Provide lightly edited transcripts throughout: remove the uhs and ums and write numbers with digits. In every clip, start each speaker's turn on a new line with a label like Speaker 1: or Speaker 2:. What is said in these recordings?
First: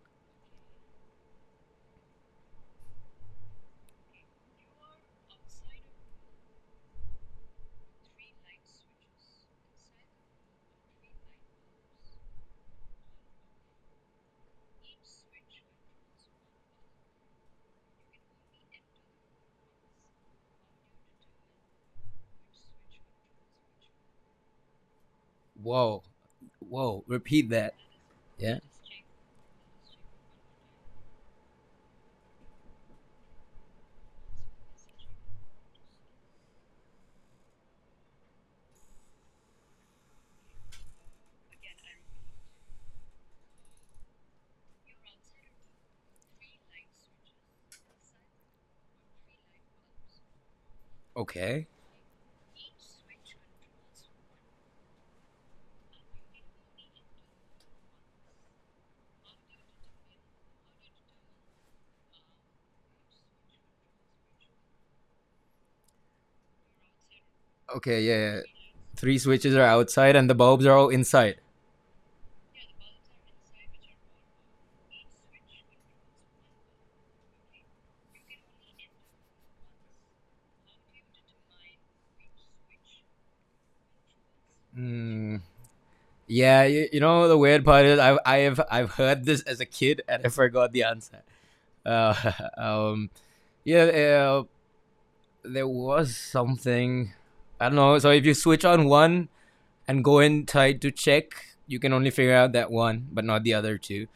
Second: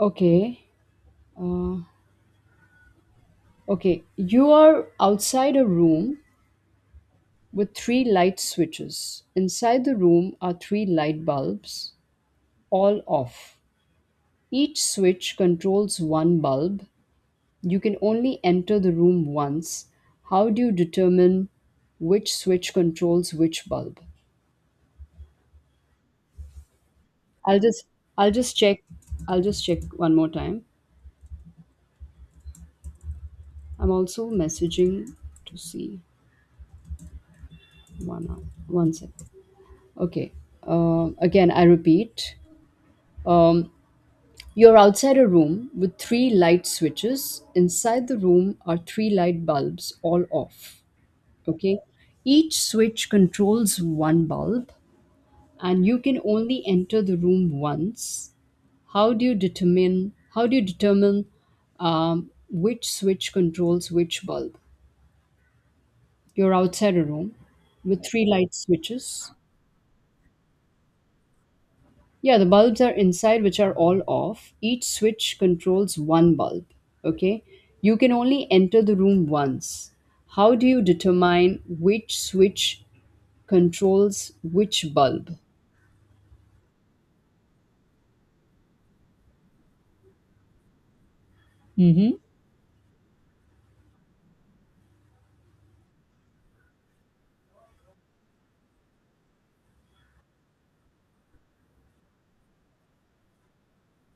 Speaker 1: Okay. Uh, okay. You are outside a room with three light switches. Inside the room are three light bulbs, all off. Each switch controls one bulb. You can only enter the room once. How do you determine which switch controls which bulb?
Speaker 2: Whoa, whoa! Repeat
Speaker 1: I'll
Speaker 2: that.
Speaker 1: just I'll just
Speaker 2: Yeah.
Speaker 1: check I'll just check one more time. I'm also messaging to see 1 hour. 1 second. Okay. Again, I repeat. Um, you're outside a room with three light switches. Inside the room are three light bulbs, all off.
Speaker 2: Okay.
Speaker 1: Okay. Each switch controls one bulb, and you can only enter the room once. How do you determine, which switch controls which bulb? You're outside a room
Speaker 2: Okay.
Speaker 1: with
Speaker 2: Yeah.
Speaker 1: three
Speaker 2: yeah.
Speaker 1: light
Speaker 2: Three
Speaker 1: switches.
Speaker 2: switches are outside, and the bulbs are all inside.
Speaker 1: Yeah, the bulbs are inside, which are all off. Each switch controls one bulb. Okay. You can only enter the room once. How do you determine which switch controls which bulb?
Speaker 2: Mm. Yeah. You know the weird part is I've heard this as a kid, and I forgot the answer.
Speaker 1: Mm-hmm.
Speaker 2: Uh, um. Yeah. There was something. I don't know. So if you switch on one, and go and try to check, you can only figure out that one, but not the other two.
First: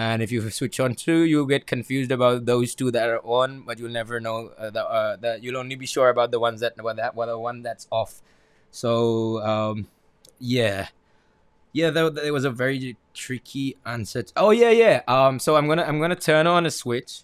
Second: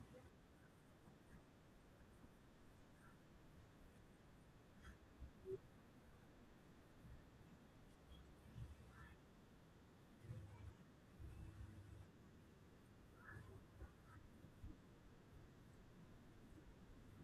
Speaker 2: And if you switch on two, you get confused about those two that are on, but you'll never know the you'll only be sure about the ones the one that's off. So yeah, yeah, that was a very tricky answer. Oh yeah, yeah. So I'm gonna turn on a switch,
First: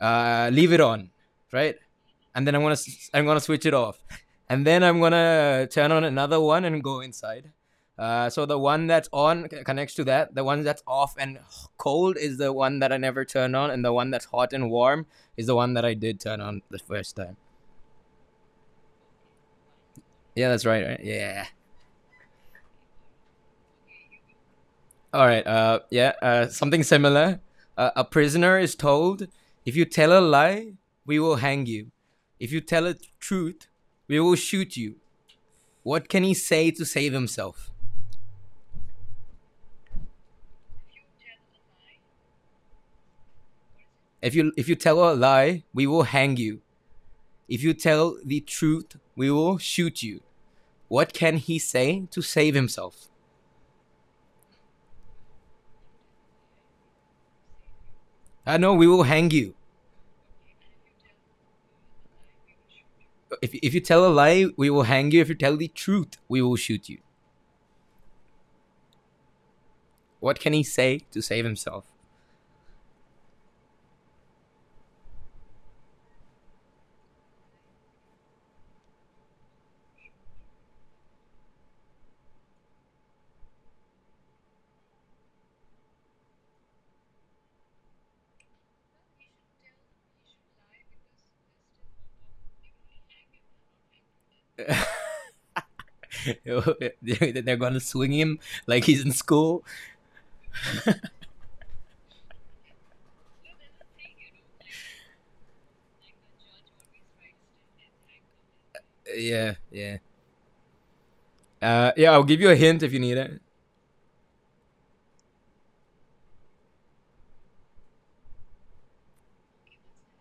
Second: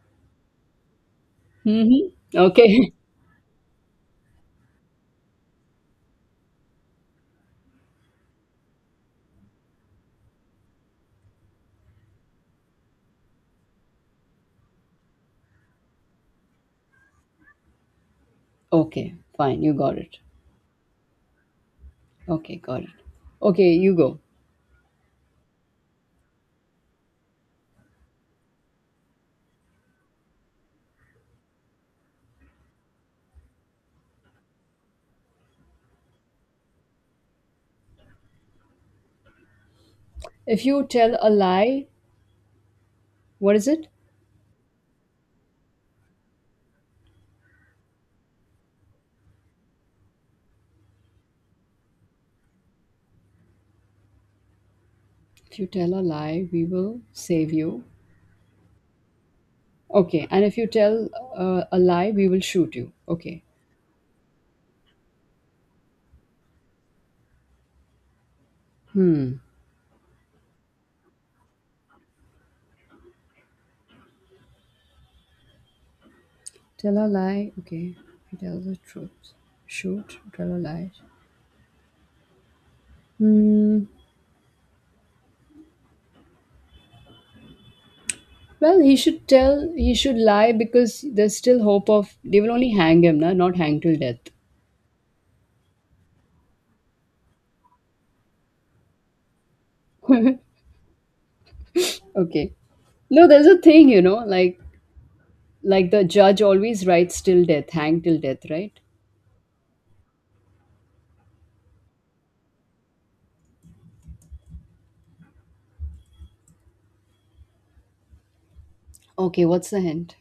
Speaker 2: leave it on, right?
Speaker 1: Mm-hmm.
Speaker 2: And then I'm gonna
Speaker 1: Okay.
Speaker 2: i I'm gonna switch it off, and then I'm gonna turn on another one and go inside. So the one that's on connects to that. The one that's off and cold is the one that I never turn on, and the one that's hot and warm is the one that I did turn on the first time.
Speaker 1: Okay. Fine. You got it.
Speaker 2: Yeah, that's right. Right? Yeah.
Speaker 1: Okay. Got it. Okay. You go.
Speaker 2: All right. Yeah. Something similar. A prisoner is told, if you tell a lie, we will hang you. If you tell a truth, we will shoot you. What can he say to save himself?
Speaker 1: If you tell a lie, what is it?
Speaker 2: If you tell a lie, we will hang you. If you tell the truth, we will shoot you. What can he say to save himself?
Speaker 1: If you tell a lie, we will save you.
Speaker 2: I know we will hang you.
Speaker 1: Okay. And if you tell a lie, we will shoot you. Okay.
Speaker 2: If you tell a lie, we will hang you. If you tell the truth, we will shoot you.
Speaker 1: Hmm.
Speaker 2: What can he say to save himself?
Speaker 1: Tell a lie. Okay, he tells the truth. Shoot, tell a lie. Hmm. Well, he should tell. He should lie because there's still hope of. They will only hang him, na? Not hang till death.
Speaker 2: They're gonna swing him like he's in school.
Speaker 1: Okay. No, there's a thing, like the judge always writes till death, hang till death, right?
Speaker 2: Yeah, yeah. Yeah, I'll give you a hint if you need it.
Speaker 1: Okay, what's the hint?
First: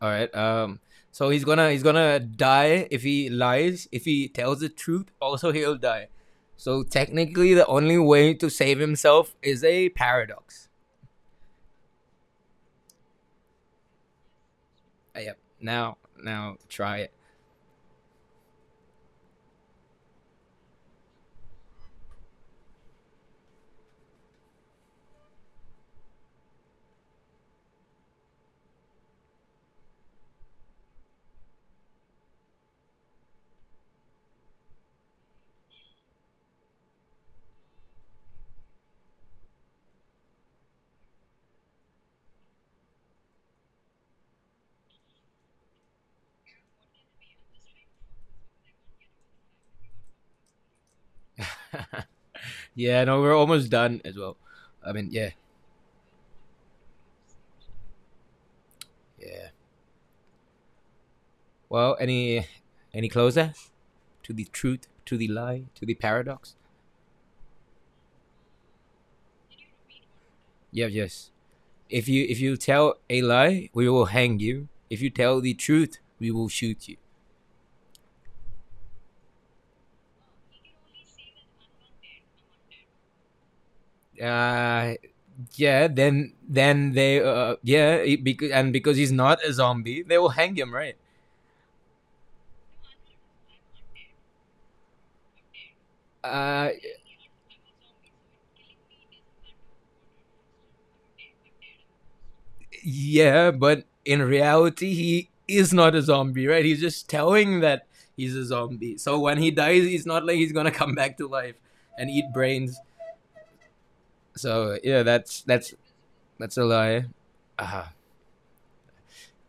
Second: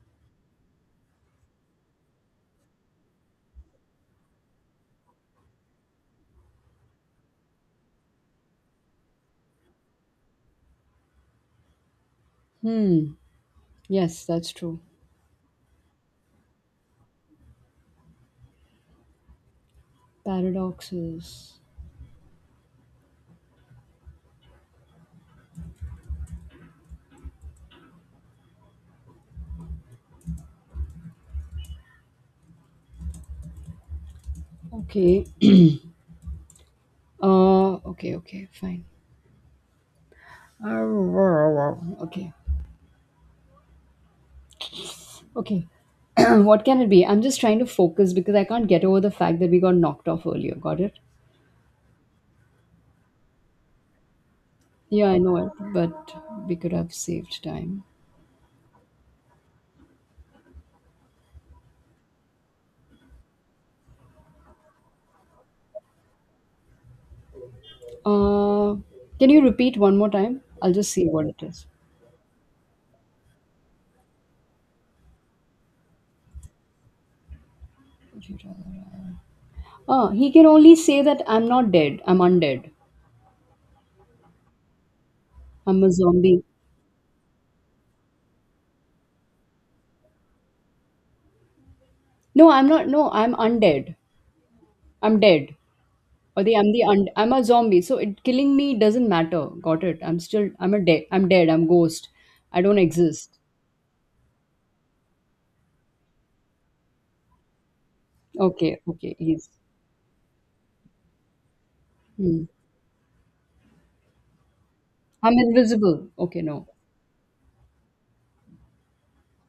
Speaker 2: All right. So he's gonna die if he lies. If he tells the truth, also he'll die. So technically, the only way to save himself is a paradox.
Speaker 1: Hmm. Yes, that's true.
Speaker 2: Yep. Now, try it.
Speaker 1: Paradoxes. Okay. Okay. Okay. Fine. Okay. Okay. What can it be? I'm just trying to focus because I can't get over the fact that we got knocked off earlier. Got it?
Speaker 2: Yeah. No, we're almost done as well. I
Speaker 1: Yeah,
Speaker 2: mean,
Speaker 1: I
Speaker 2: yeah,
Speaker 1: know it, but we could have saved time.
Speaker 2: yeah. Well, any closer to the truth, to the lie, to the paradox?
Speaker 1: Uh, can you repeat one more time? I'll
Speaker 2: Yeah.
Speaker 1: just see what
Speaker 2: Yes.
Speaker 1: it is.
Speaker 2: If you tell a lie, we will hang you. If you tell the truth, we will shoot you.
Speaker 1: Would you rather- Ah, he can only say that I'm not dead. I'm undead.
Speaker 2: Uh,
Speaker 1: I'm
Speaker 2: yeah,
Speaker 1: a
Speaker 2: then
Speaker 1: zombie.
Speaker 2: they yeah, he, because, and because he's not a zombie, they will hang him, right?
Speaker 1: No, I'm not. No, I'm undead. I'm dead. Or the
Speaker 2: Uh,
Speaker 1: I'm a zombie. So it killing me doesn't matter. Got it? I'm still. I'm a dead. I'm dead. I'm ghost. I don't exist.
Speaker 2: yeah, but in reality, he is not a zombie, right? He's just telling that he's a
Speaker 1: Okay.
Speaker 2: zombie.
Speaker 1: Okay.
Speaker 2: So when
Speaker 1: He's
Speaker 2: he dies, it's not like he's gonna come back to life and eat
Speaker 1: Hmm.
Speaker 2: brains. So yeah,
Speaker 1: I'm
Speaker 2: that's that's
Speaker 1: invisible. Okay,
Speaker 2: that's a
Speaker 1: no.
Speaker 2: lie. Uh,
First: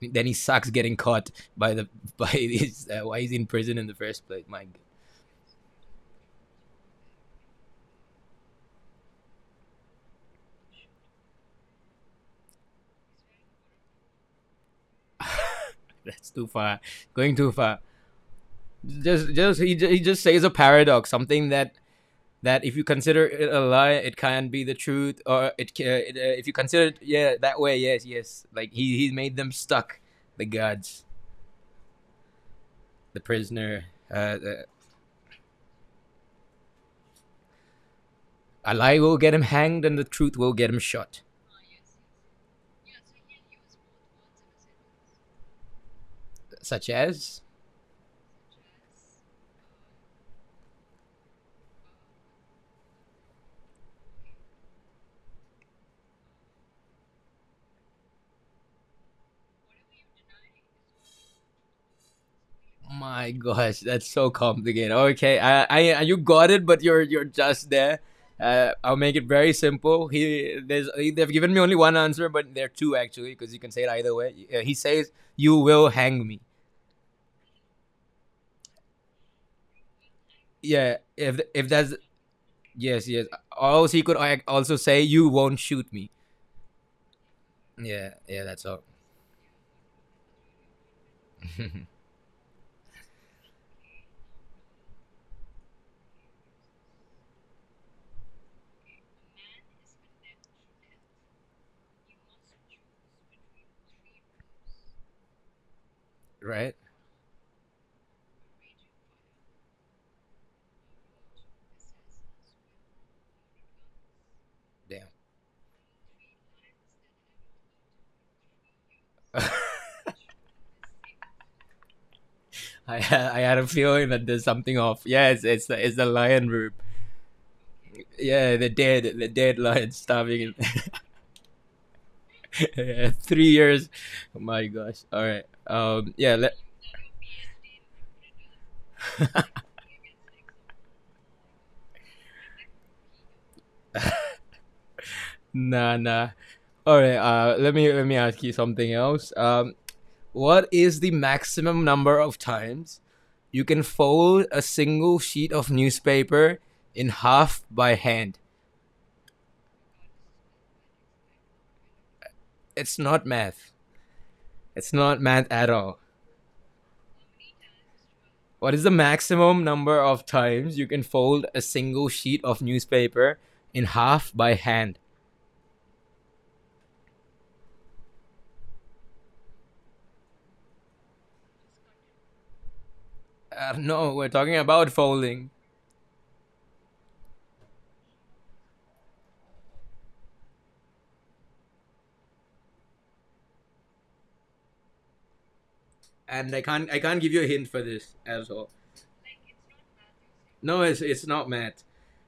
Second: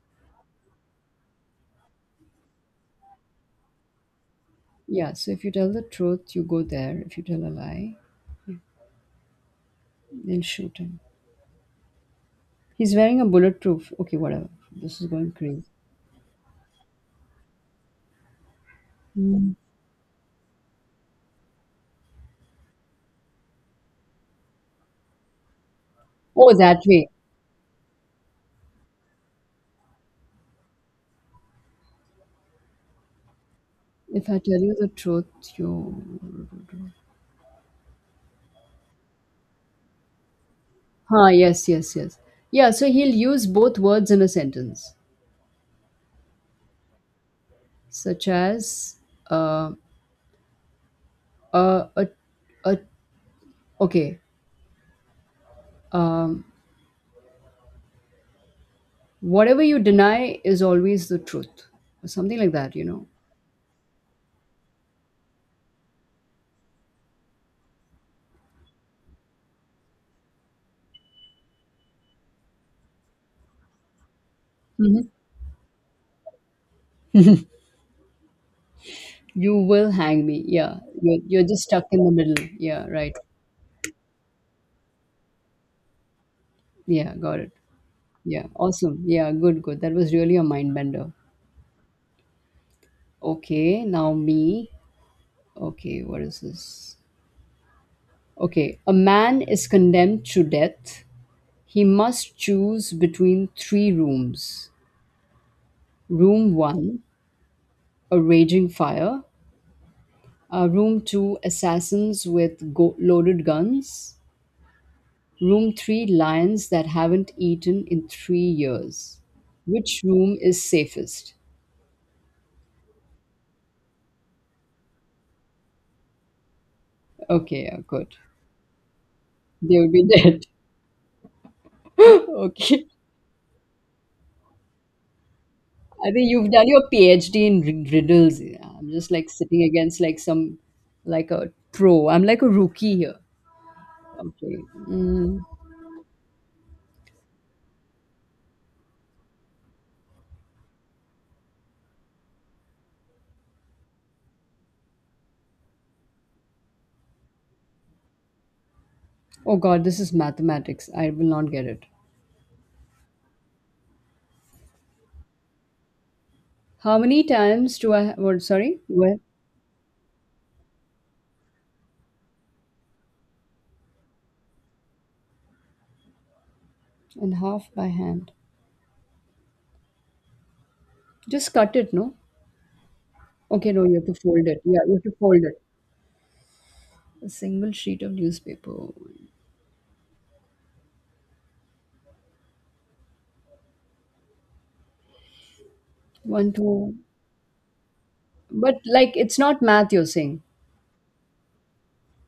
Speaker 2: then he sucks getting caught by the by his why he's in prison in the first place. My God,
Speaker 1: Yeah, so if you tell the truth, you go there. If you tell a lie, they'll shoot him. He's wearing a bulletproof. Okay, whatever. This is going crazy.
Speaker 2: that's too far, going too far. just
Speaker 1: Hmm.
Speaker 2: just he just says a paradox, something that if you consider it a lie, it can be the truth, or it, if you
Speaker 1: Oh, that
Speaker 2: consider it,
Speaker 1: way.
Speaker 2: that way. Yes, yes. Like he made them stuck. The gods. The prisoner. uh,
Speaker 1: If I
Speaker 2: uh,
Speaker 1: tell you the truth, you.
Speaker 2: a lie will get him hanged and the truth will get him shot,
Speaker 1: Huh, yes, yes, yes. Yeah, so he'll use both words in a sentence,
Speaker 2: such as...
Speaker 1: such as, uh, uh, uh, uh okay, um, whatever you deny is always the truth, or something like that, you know.
Speaker 2: My gosh, that's so complicated. Okay, you got it, but you're just there. I'll make it very simple. They've given me only one answer, but there are two actually, because you can say it either way. He says, "You will hang me."
Speaker 1: You will hang me. Yeah.
Speaker 2: Yeah,
Speaker 1: You're,
Speaker 2: if
Speaker 1: you're just
Speaker 2: if
Speaker 1: stuck
Speaker 2: that's
Speaker 1: in the middle. Yeah,
Speaker 2: yes,
Speaker 1: right.
Speaker 2: yes. Also, he could also say, "You won't shoot me."
Speaker 1: Yeah, got it.
Speaker 2: Yeah, yeah,
Speaker 1: Yeah,
Speaker 2: that's all.
Speaker 1: awesome. Yeah, good, good. That was really a mind bender. Okay, now me. Okay, what is this? Okay, a man is condemned to death. He must choose between three rooms. Room
Speaker 2: Right?
Speaker 1: 1, a raging fire. Room 2, assassins with loaded guns.
Speaker 2: Damn.
Speaker 1: Room 3, lions that haven't eaten in 3 years. Which room is safest?
Speaker 2: I had a feeling that there's something off. Yes, it's the lion room.
Speaker 1: Okay, yeah, good.
Speaker 2: Yeah, the dead
Speaker 1: They will
Speaker 2: lion
Speaker 1: be dead.
Speaker 2: starving
Speaker 1: Okay.
Speaker 2: 3 years. Oh my gosh. All right.
Speaker 1: I think
Speaker 2: Yeah.
Speaker 1: you've
Speaker 2: Let
Speaker 1: done your PhD in riddles. Yeah. I'm just like sitting against like some, like a pro. I'm like a rookie here. Okay. Mm.
Speaker 2: Nah, nah. All right. Let me ask you something else. What is the maximum number of times you can fold a single sheet of newspaper in half by hand?
Speaker 1: Oh God, this is mathematics. I will not get it.
Speaker 2: It's not math. It's not math at all.
Speaker 1: How many times do I? What?
Speaker 2: What
Speaker 1: Sorry,
Speaker 2: is the
Speaker 1: where?
Speaker 2: maximum number of times you can fold a single sheet of newspaper in half by hand?
Speaker 1: And half by hand. Just cut it, no? Okay, no, you have
Speaker 2: No,
Speaker 1: to
Speaker 2: we're
Speaker 1: fold
Speaker 2: talking
Speaker 1: it. Yeah,
Speaker 2: about
Speaker 1: you have to fold
Speaker 2: folding.
Speaker 1: it. A single sheet of newspaper. One,
Speaker 2: And I can't
Speaker 1: two.
Speaker 2: I can't give you a hint for this at all.
Speaker 1: But like, it's not math you're saying.
Speaker 2: No, it's not math.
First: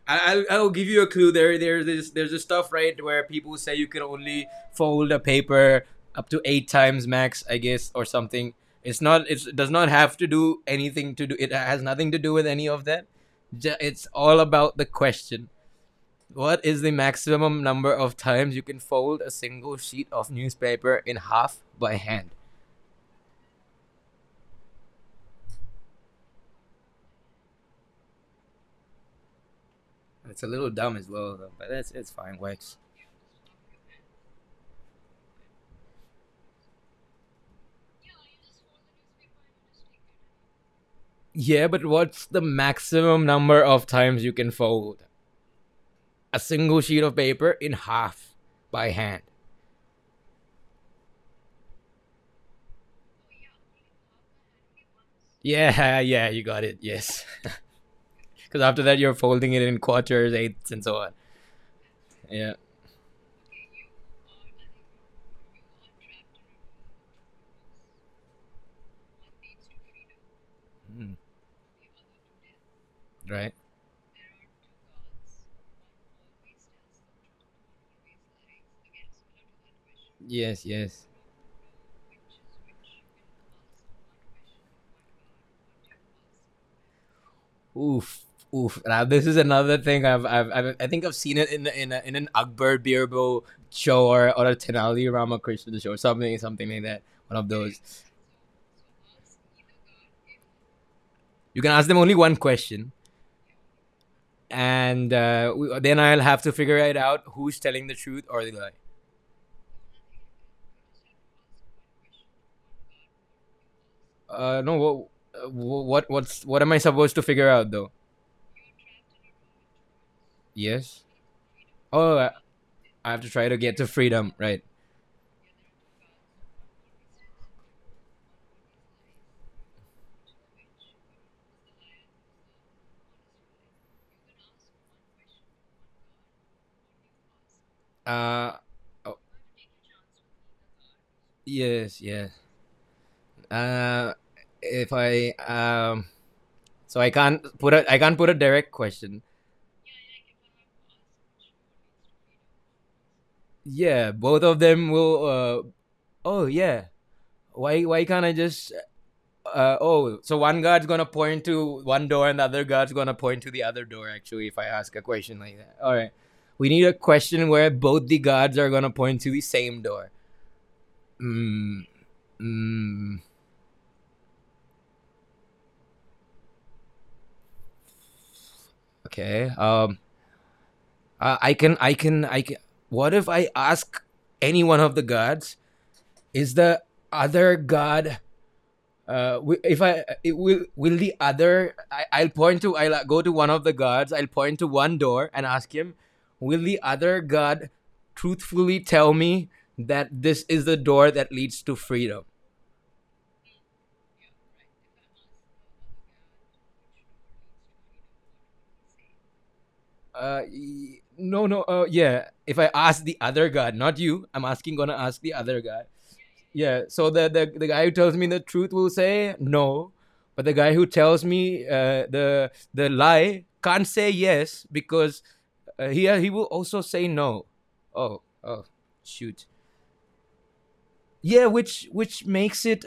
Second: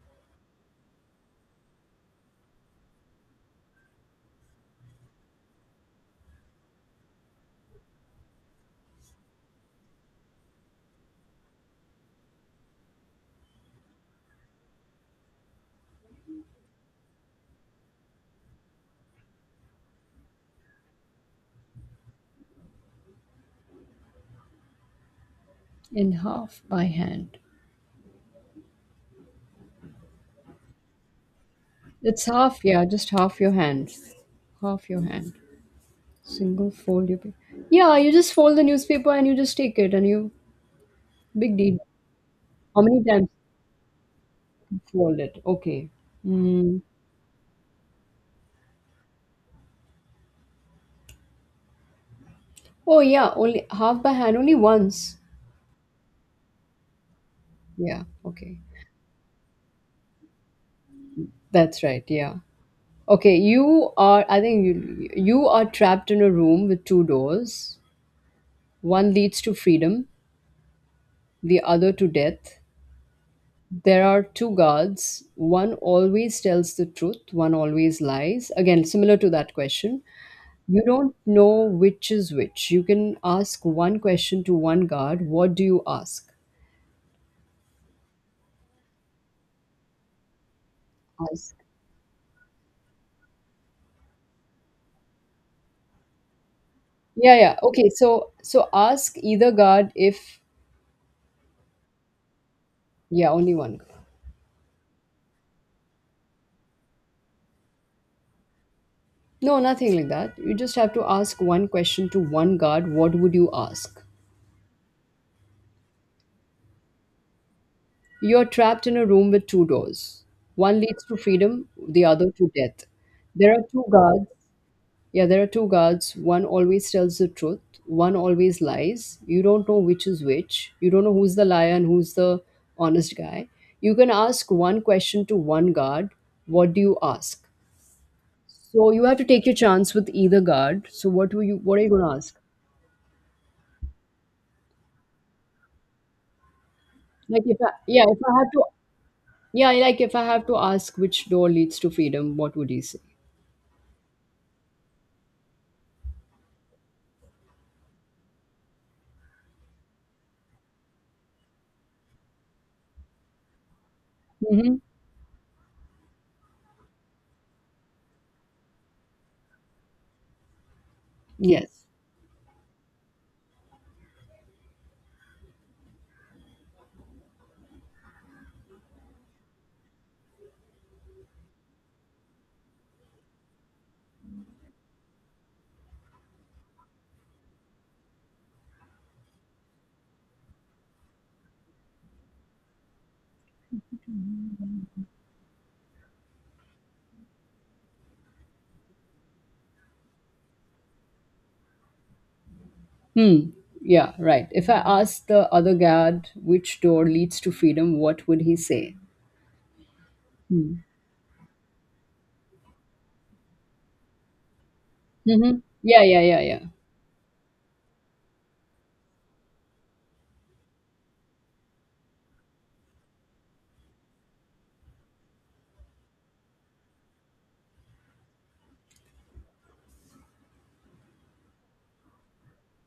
Speaker 2: I'll give you a clue. There's this stuff right where people say you can only fold a paper up to eight times max, I guess, or something. It's not, it's, it does not have to do anything to do. It has nothing to do with any of that. It's all about the question. What is the maximum number of times you can fold a single sheet of newspaper in half by hand?
Speaker 1: In half by hand.
Speaker 2: It's a little dumb as well, though, but that's it's
Speaker 1: It's
Speaker 2: fine.
Speaker 1: half,
Speaker 2: Works.
Speaker 1: yeah, just half your hand. Half your hand. Single fold your paper. Yeah, you just fold the newspaper and you just take it and you. Big
Speaker 2: Yeah,
Speaker 1: deal.
Speaker 2: but what's the
Speaker 1: How many
Speaker 2: maximum
Speaker 1: times
Speaker 2: number of times you can
Speaker 1: you
Speaker 2: fold
Speaker 1: fold it? Okay.
Speaker 2: a single
Speaker 1: Mm.
Speaker 2: sheet of paper in half by hand?
Speaker 1: Oh, yeah, only half by hand, only once.
Speaker 2: Yeah, yeah, you got it. Yes.
Speaker 1: Yeah, okay.
Speaker 2: Because after that, you're folding it in quarters, eighths, and so on.
Speaker 1: That's right, yeah.
Speaker 2: Yeah.
Speaker 1: Okay, you are, I think you are trapped in a room with two doors. One leads to freedom,
Speaker 2: Mm,
Speaker 1: the other to death.
Speaker 2: right?
Speaker 1: There are two guards. One always tells the truth, one always lies. Again, similar to that question.
Speaker 2: Yes,
Speaker 1: You
Speaker 2: yes.
Speaker 1: don't know which is which. You can ask one question to one guard. What do you ask?
Speaker 2: Oof. Oof. Now, this is another thing I think I've seen it
Speaker 1: Ask.
Speaker 2: in an Akbar Birbal show, or a Tenali Ramakrishna show, something like that.
Speaker 1: Yeah,
Speaker 2: One of
Speaker 1: yeah.
Speaker 2: those.
Speaker 1: Okay, so ask either guard if,
Speaker 2: You can ask them only one question
Speaker 1: yeah, only one guard.
Speaker 2: and then I'll have to figure it out who's telling the truth or the lie.
Speaker 1: No, nothing like that. You just have to ask one question to one guard. What would you ask?
Speaker 2: No, what, what am I supposed to figure out though?
Speaker 1: You're trapped in a room with two doors. One
Speaker 2: Yes.
Speaker 1: leads to freedom, the
Speaker 2: Oh,
Speaker 1: other to death.
Speaker 2: I have to try
Speaker 1: There
Speaker 2: to
Speaker 1: are
Speaker 2: get
Speaker 1: two
Speaker 2: to
Speaker 1: guards.
Speaker 2: freedom, right?
Speaker 1: Yeah, there are two guards. One always tells the truth, one always lies. You don't know which is which. You don't know who's the liar and who's the honest guy. You can ask one question to one guard. What do you ask?
Speaker 2: Uh,
Speaker 1: So you
Speaker 2: oh,
Speaker 1: have to take your chance with either guard. So what are you
Speaker 2: yes,
Speaker 1: gonna
Speaker 2: yes.
Speaker 1: ask?
Speaker 2: Uh, if I So I can't
Speaker 1: Like if I,
Speaker 2: put a, I
Speaker 1: yeah,
Speaker 2: can't
Speaker 1: if
Speaker 2: put a
Speaker 1: I have to,
Speaker 2: direct question.
Speaker 1: yeah, like if I have to ask which door leads to freedom, what would you say?
Speaker 2: Yeah, both of them will. Oh yeah. Why can't I just, oh, so one guard's gonna point to one door and the other guard's gonna point to the other door. Actually, if I
Speaker 1: Mm-hmm.
Speaker 2: ask a question like that, all right, we need a question where both the guards are gonna point to the same door.
Speaker 1: Yes.
Speaker 2: Mm, mm, okay. I can. What if I ask any one of the guards? Is the other guard, uh, if I, it will the other, I, I'll point to, I'll go to one of the guards, I'll point to one door and ask him, will the other guard truthfully tell me that this is the door that leads to freedom?
Speaker 1: Hmm. Yeah, right. If I asked the other guard which door leads to freedom, what would he say?
Speaker 2: uh
Speaker 1: Hmm.
Speaker 2: no no uh yeah if I ask the other guard, not you. I'm asking Gonna ask the
Speaker 1: Mm-hmm.
Speaker 2: other guard.
Speaker 1: Yeah, yeah, yeah, yeah.
Speaker 2: Yeah, so the guy who tells me the truth will say no, but the guy who tells me the lie can't say yes because he will also say no. Oh, oh, shoot. Yeah, which makes it,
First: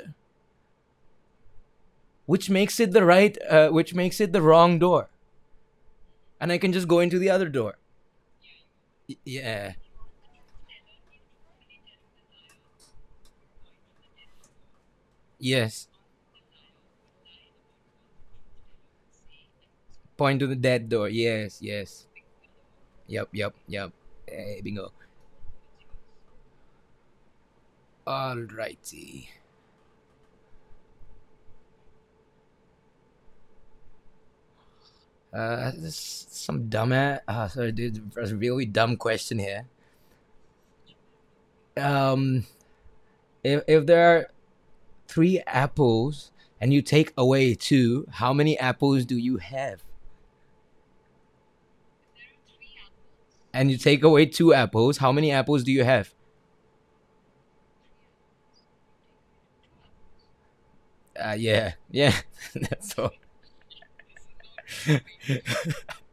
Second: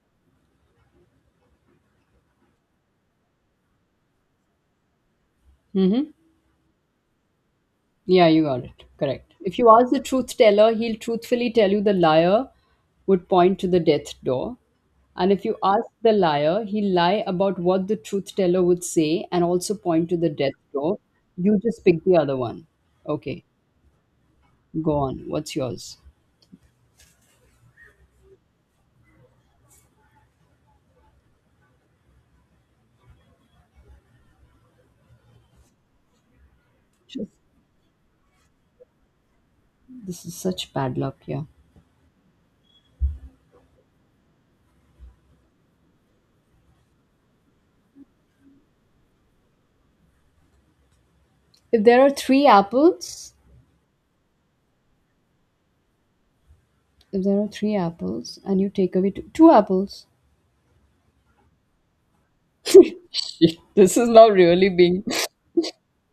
Speaker 2: which makes it the wrong door,
Speaker 1: Mm-hmm.
Speaker 2: and I can just go into the other door.
Speaker 1: Yeah, you got it. Correct. If you
Speaker 2: Yeah.
Speaker 1: ask the truth teller, he'll truthfully tell you the liar would point to the death door. And if you ask
Speaker 2: Yes.
Speaker 1: the liar, he'll lie about what the truth teller would say and also point to the
Speaker 2: Point to
Speaker 1: death
Speaker 2: the dead
Speaker 1: door.
Speaker 2: door.
Speaker 1: You
Speaker 2: Yes,
Speaker 1: just pick
Speaker 2: yes.
Speaker 1: the other one.
Speaker 2: Yep,
Speaker 1: Okay,
Speaker 2: yep, yep. Hey, bingo.
Speaker 1: go on. What's yours?
Speaker 2: All righty. This some dumb ass.
Speaker 1: Just,
Speaker 2: Sorry, dude. That's a really dumb question here.
Speaker 1: this is such bad luck, yeah.
Speaker 2: Um, if there are three apples and you take away two, how many apples do you have?
Speaker 1: If there are 3 apples,
Speaker 2: And you take away two apples, how many apples do you have?
Speaker 1: if there are 3 apples and you take away 2, 2 apples.
Speaker 2: Yeah, yeah. That's all.
Speaker 1: Shit, this is not really being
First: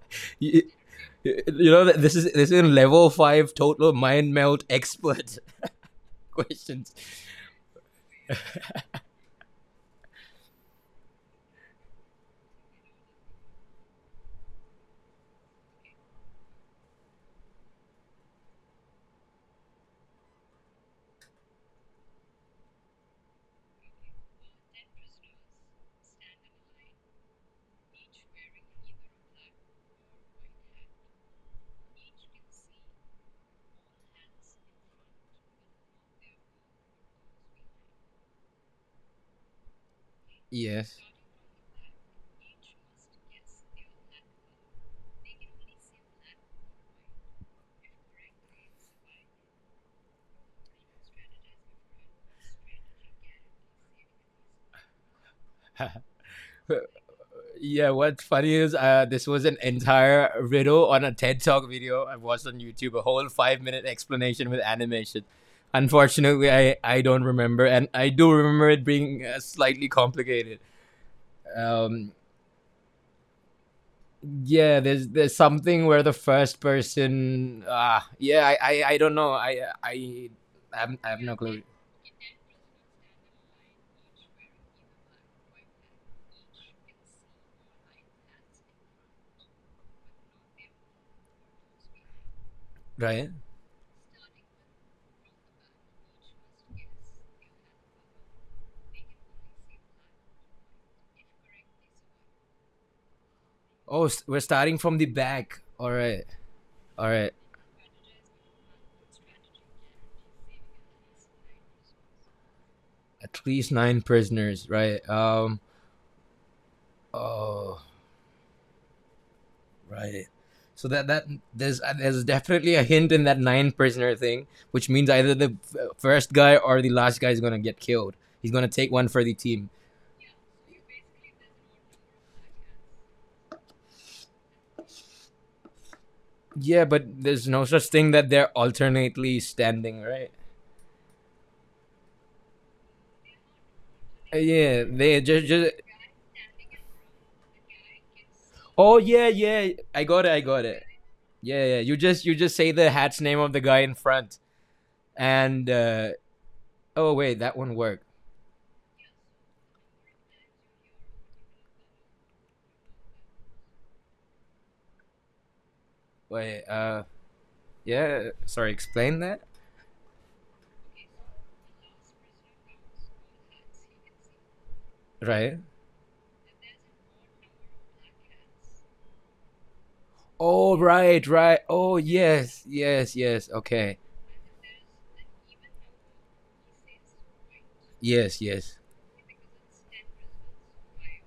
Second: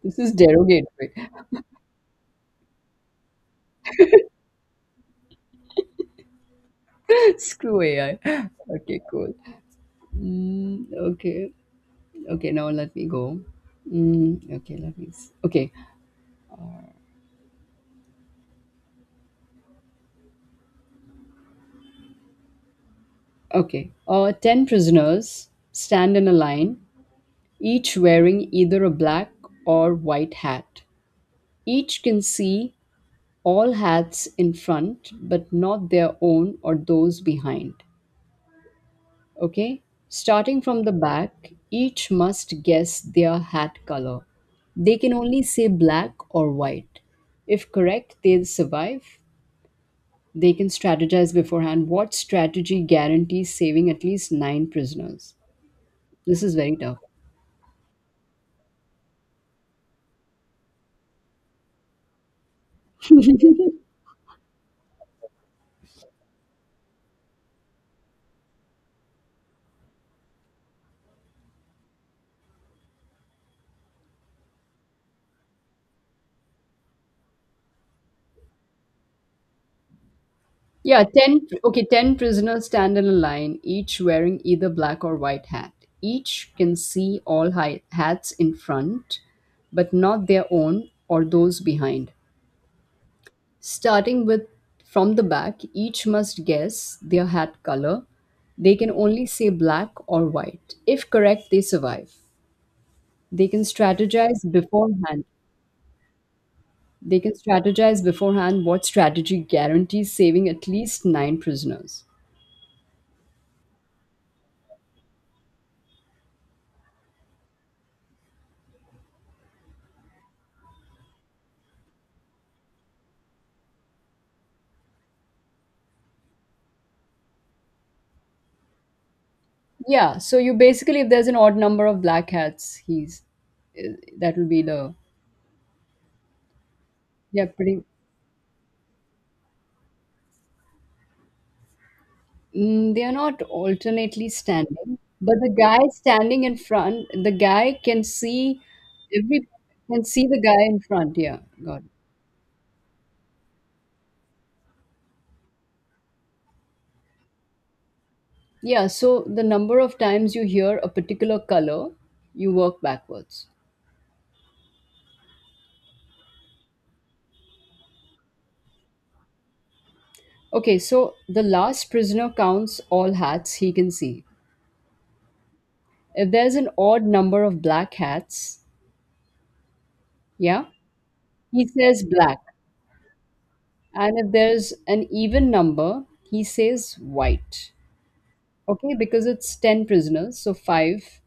Speaker 1: this is
Speaker 2: You,
Speaker 1: derogatory.
Speaker 2: you know that this is level five total mind melt expert questions.
Speaker 1: Screw AI. Okay, cool. Mm, okay. Okay, now let me go. Mm, okay, let me. Okay, okay. 10 prisoners stand in a line, each wearing either a black or white hat. Each can see all hats in front, but not their own or those behind. Okay, starting from the
Speaker 2: Yes.
Speaker 1: back, each must guess their hat color. They can only say black or white. If correct, they'll survive. They can strategize beforehand. What strategy guarantees saving at least nine prisoners? This is very tough.
Speaker 2: Yeah, what's funny is this was an entire riddle on a TED Talk video I watched on YouTube, a whole 5 minute explanation with animation. Unfortunately, I don't remember, and I do remember it being slightly complicated. Um, yeah, there's something where the first person, I don't know.
Speaker 1: Yeah,
Speaker 2: I have no
Speaker 1: 10,
Speaker 2: clue,
Speaker 1: okay, 10 prisoners stand in a line, each wearing either black or white hat. Each can see all hats in front, but not their own or those behind.
Speaker 2: right?
Speaker 1: Starting with from the back, each must guess their hat color. They can only say black or white. If correct, they survive. They can
Speaker 2: Oh, we're
Speaker 1: strategize
Speaker 2: starting from the
Speaker 1: beforehand.
Speaker 2: back. All right, all right.
Speaker 1: What strategy guarantees saving at least nine prisoners.
Speaker 2: At least nine prisoners, right? Oh, right. So that there's definitely a hint in that nine prisoner thing, which means either the first guy or the last guy is gonna get killed. He's gonna take one for the team.
Speaker 1: Yeah, so you basically, if there's an odd number of black hats, he's, eh, that will be the,
Speaker 2: Yeah, but
Speaker 1: yeah,
Speaker 2: there's no
Speaker 1: pretty.
Speaker 2: such thing that they're alternately standing, right?
Speaker 1: Mm, they are not alternately
Speaker 2: Yeah,
Speaker 1: standing,
Speaker 2: they
Speaker 1: but
Speaker 2: just
Speaker 1: the
Speaker 2: just.
Speaker 1: guy standing in front, the guy can see
Speaker 2: Oh yeah,
Speaker 1: every,
Speaker 2: yeah. I
Speaker 1: can
Speaker 2: got
Speaker 1: see
Speaker 2: it. I
Speaker 1: the guy
Speaker 2: got
Speaker 1: in
Speaker 2: it.
Speaker 1: front. Yeah,
Speaker 2: Yeah, yeah.
Speaker 1: got it.
Speaker 2: You just say the hat's name of the guy in front, and oh wait, that one worked.
Speaker 1: Yeah, so the number of times you hear a particular color, you work backwards.
Speaker 2: Wait, yeah. Sorry, explain that.
Speaker 1: Okay, so the last prisoner counts all hats he can see.
Speaker 2: Right.
Speaker 1: If there's an odd number of black hats, yeah,
Speaker 2: Oh right, right.
Speaker 1: he
Speaker 2: Oh
Speaker 1: says black.
Speaker 2: yes, yes, yes. Okay.
Speaker 1: And if there's an even number, he says white.
Speaker 2: Yes, yes,
Speaker 1: Okay, because it's 10 prisoners, so five,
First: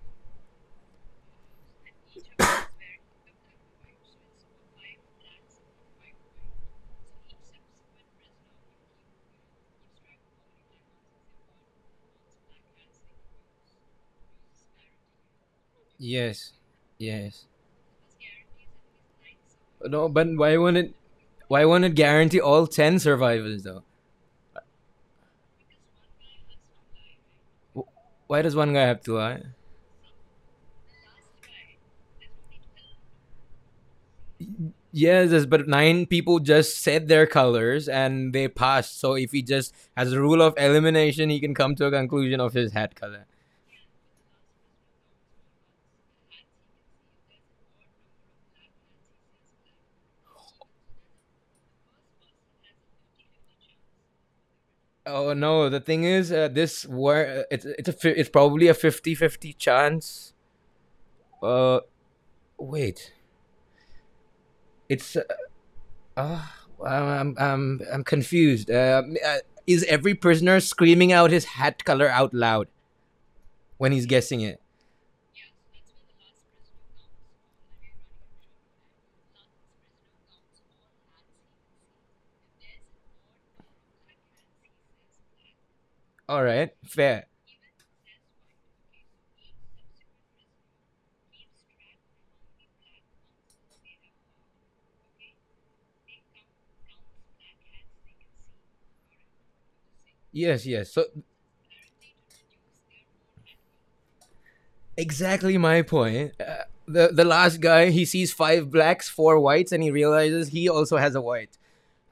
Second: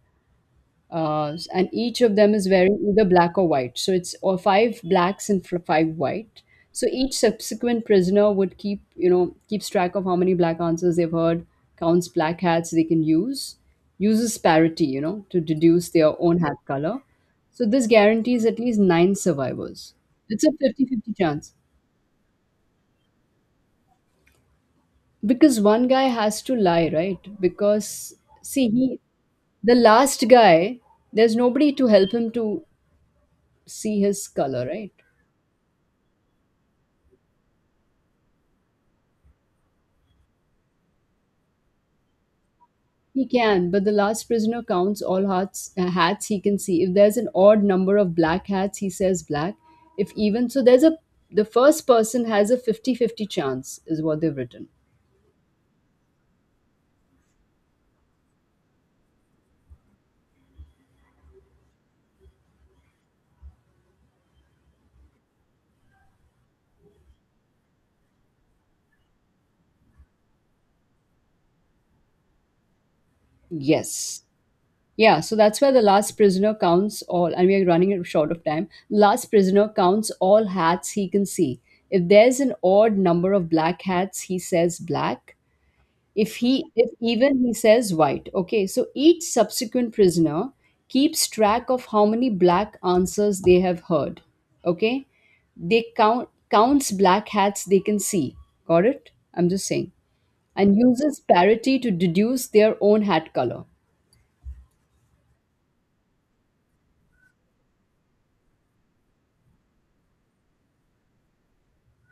Speaker 1: and each of them is wearing either black or white. So it's or five blacks and five white. So each subsequent prisoner would keeps track of how many black answers they've heard, counts black hats they can use, uses parity, to deduce their own
Speaker 2: yes,
Speaker 1: hat color.
Speaker 2: yes.
Speaker 1: So this guarantees at least nine survivors.
Speaker 2: No, but
Speaker 1: It's a
Speaker 2: why won't it?
Speaker 1: 50-50 chance.
Speaker 2: Why won't it guarantee all 10 survivors though?
Speaker 1: Because one guy has to lie, right?
Speaker 2: Wh-
Speaker 1: Because
Speaker 2: Why does
Speaker 1: see,
Speaker 2: one guy
Speaker 1: he
Speaker 2: have to lie?
Speaker 1: the last guy, there's nobody to help him to see his color, right?
Speaker 2: Yes, yes, but nine people just said their colors and they passed. So if he just has a rule of elimination, he can come to a conclusion of his hat color.
Speaker 1: He can, but the last prisoner counts all hats, hats he can see. If there's an odd number of black hats, he says black. If even so, the first person has a 50-50 chance, is what they've written.
Speaker 2: Oh no, the thing is, this war. It's probably a fifty-fifty chance. Uh, wait. It's Uh, I'm confused. Is every prisoner screaming out his hat color out loud when he's
Speaker 1: Yes.
Speaker 2: guessing it?
Speaker 1: Yeah, so that's where the last prisoner counts all, and we are running short of time. Last prisoner counts all hats he can see. If there's an odd number of black hats, he says black.
Speaker 2: All right,
Speaker 1: If
Speaker 2: fair.
Speaker 1: even, he says white. Okay, so each subsequent prisoner keeps track of how many black answers they have heard. Okay, they counts black hats they can see. Got it. I'm just saying.
Speaker 2: Yes,
Speaker 1: And
Speaker 2: yes. So
Speaker 1: uses parity to deduce their own hat color.
Speaker 2: exactly my point. The last guy, he sees five blacks, four whites, and he realizes he also has a white.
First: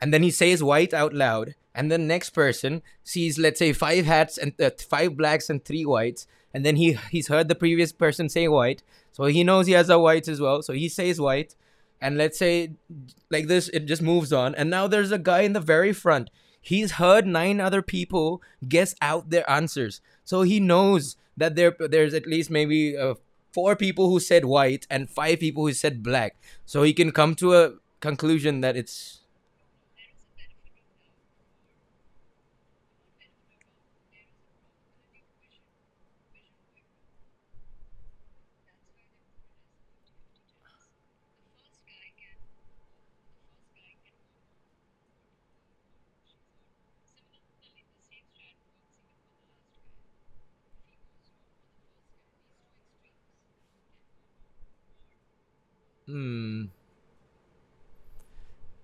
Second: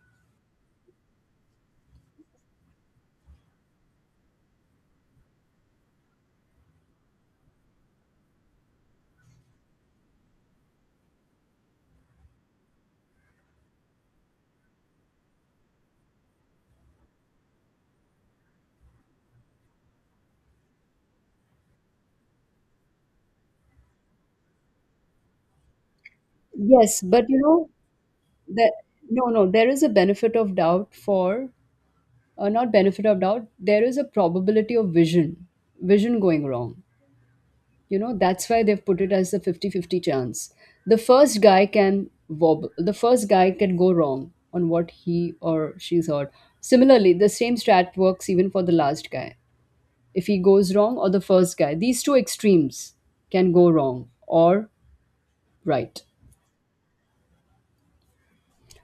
Speaker 2: And then he says white out loud, and the next person sees, let's say, five hats, and five blacks and three whites, and then he's heard the previous person say white, so he knows he has a white as well, so he says white. And let's say like this it just moves on, and now there's a guy in the very front. He's heard nine other people guess out their answers, so he knows that there's at least maybe four people who said white and five people who said black, so he
Speaker 1: Yes,
Speaker 2: can
Speaker 1: but
Speaker 2: come
Speaker 1: you
Speaker 2: to
Speaker 1: know
Speaker 2: a conclusion
Speaker 1: that.
Speaker 2: that it's...
Speaker 1: No, no, there is a benefit of doubt for, not benefit of doubt, there is a probability of vision, going wrong. You know that's why they've put it as a 50-50 chance. The first guy can wobble. The first guy can go wrong on what he or she's heard. Similarly, the same strat works even for the last guy. If he goes wrong or the first guy, these two extremes can go wrong or right.
Speaker 2: Hmm.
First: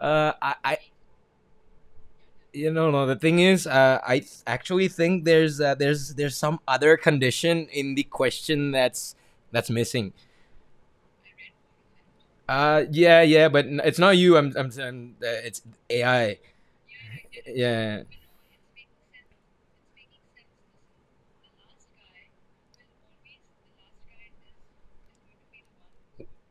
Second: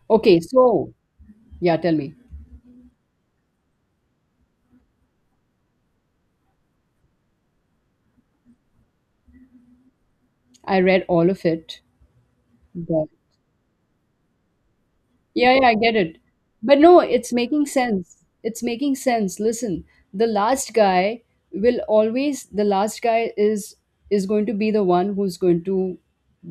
Speaker 2: Uh,
Speaker 1: Okay,
Speaker 2: I, I,
Speaker 1: so yeah, tell me.
Speaker 2: no. The thing is, I actually think there's some other condition in the question that's missing.
Speaker 1: I read all of it, but
Speaker 2: Yeah, yeah, but it's not you. I'm
Speaker 1: yeah,
Speaker 2: It's
Speaker 1: yeah, I get it.
Speaker 2: AI.
Speaker 1: But no, it's making
Speaker 2: Yeah.
Speaker 1: sense. It's making sense. Listen, the last guy will always, the last guy is going to be the one who's going to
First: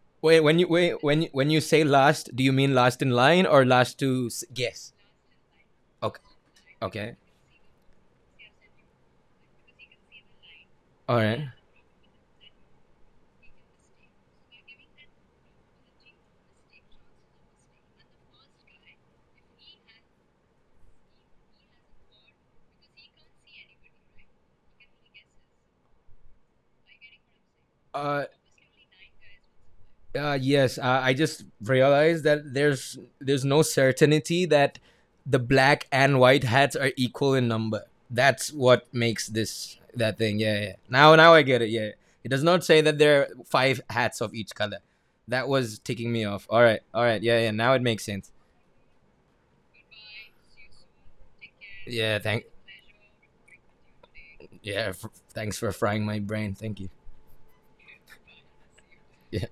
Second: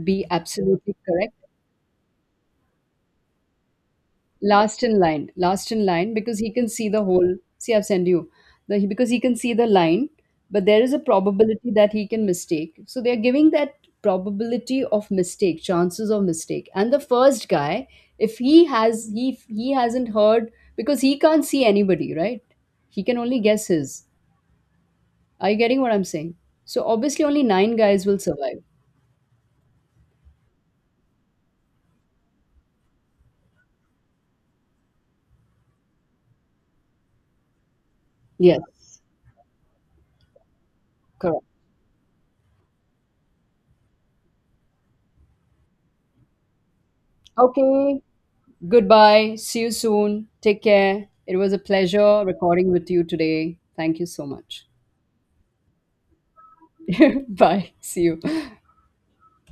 Speaker 1: be
Speaker 2: Wait, when you,
Speaker 1: absolutely correct.
Speaker 2: say last, do you mean last in line or last to
Speaker 1: Last
Speaker 2: guess?
Speaker 1: in line, last in line,
Speaker 2: Okay.
Speaker 1: because he can see the
Speaker 2: Okay.
Speaker 1: whole. See, I've sent you the, because he can see the line, but there is a
Speaker 2: All right.
Speaker 1: probability that he can mistake, so they're giving that probability of mistake, chances of mistake. And the first guy, if he has he hasn't heard because he can't see anybody, right? He can only guess his. Are you getting what I'm saying? So obviously only nine guys will
Speaker 2: Uh,
Speaker 1: survive.
Speaker 2: Yes, I just realized that there's no certainty that the black and white hats are equal in number. That's
Speaker 1: Yes,
Speaker 2: what makes this that thing. Yeah, yeah. Now I
Speaker 1: correct.
Speaker 2: get it. Yeah, it does not say that there are five hats of each color. That was ticking me off. All right, all right. Yeah, yeah. Now it
Speaker 1: Okay.
Speaker 2: makes sense.
Speaker 1: Goodbye. See you soon. Take care. It was a
Speaker 2: Yeah,
Speaker 1: pleasure
Speaker 2: thank.
Speaker 1: recording with you today. Thank you so much.
Speaker 2: Yeah, thanks for frying my brain. Thank you.
Speaker 1: Bye. See you.
Speaker 2: Yeah.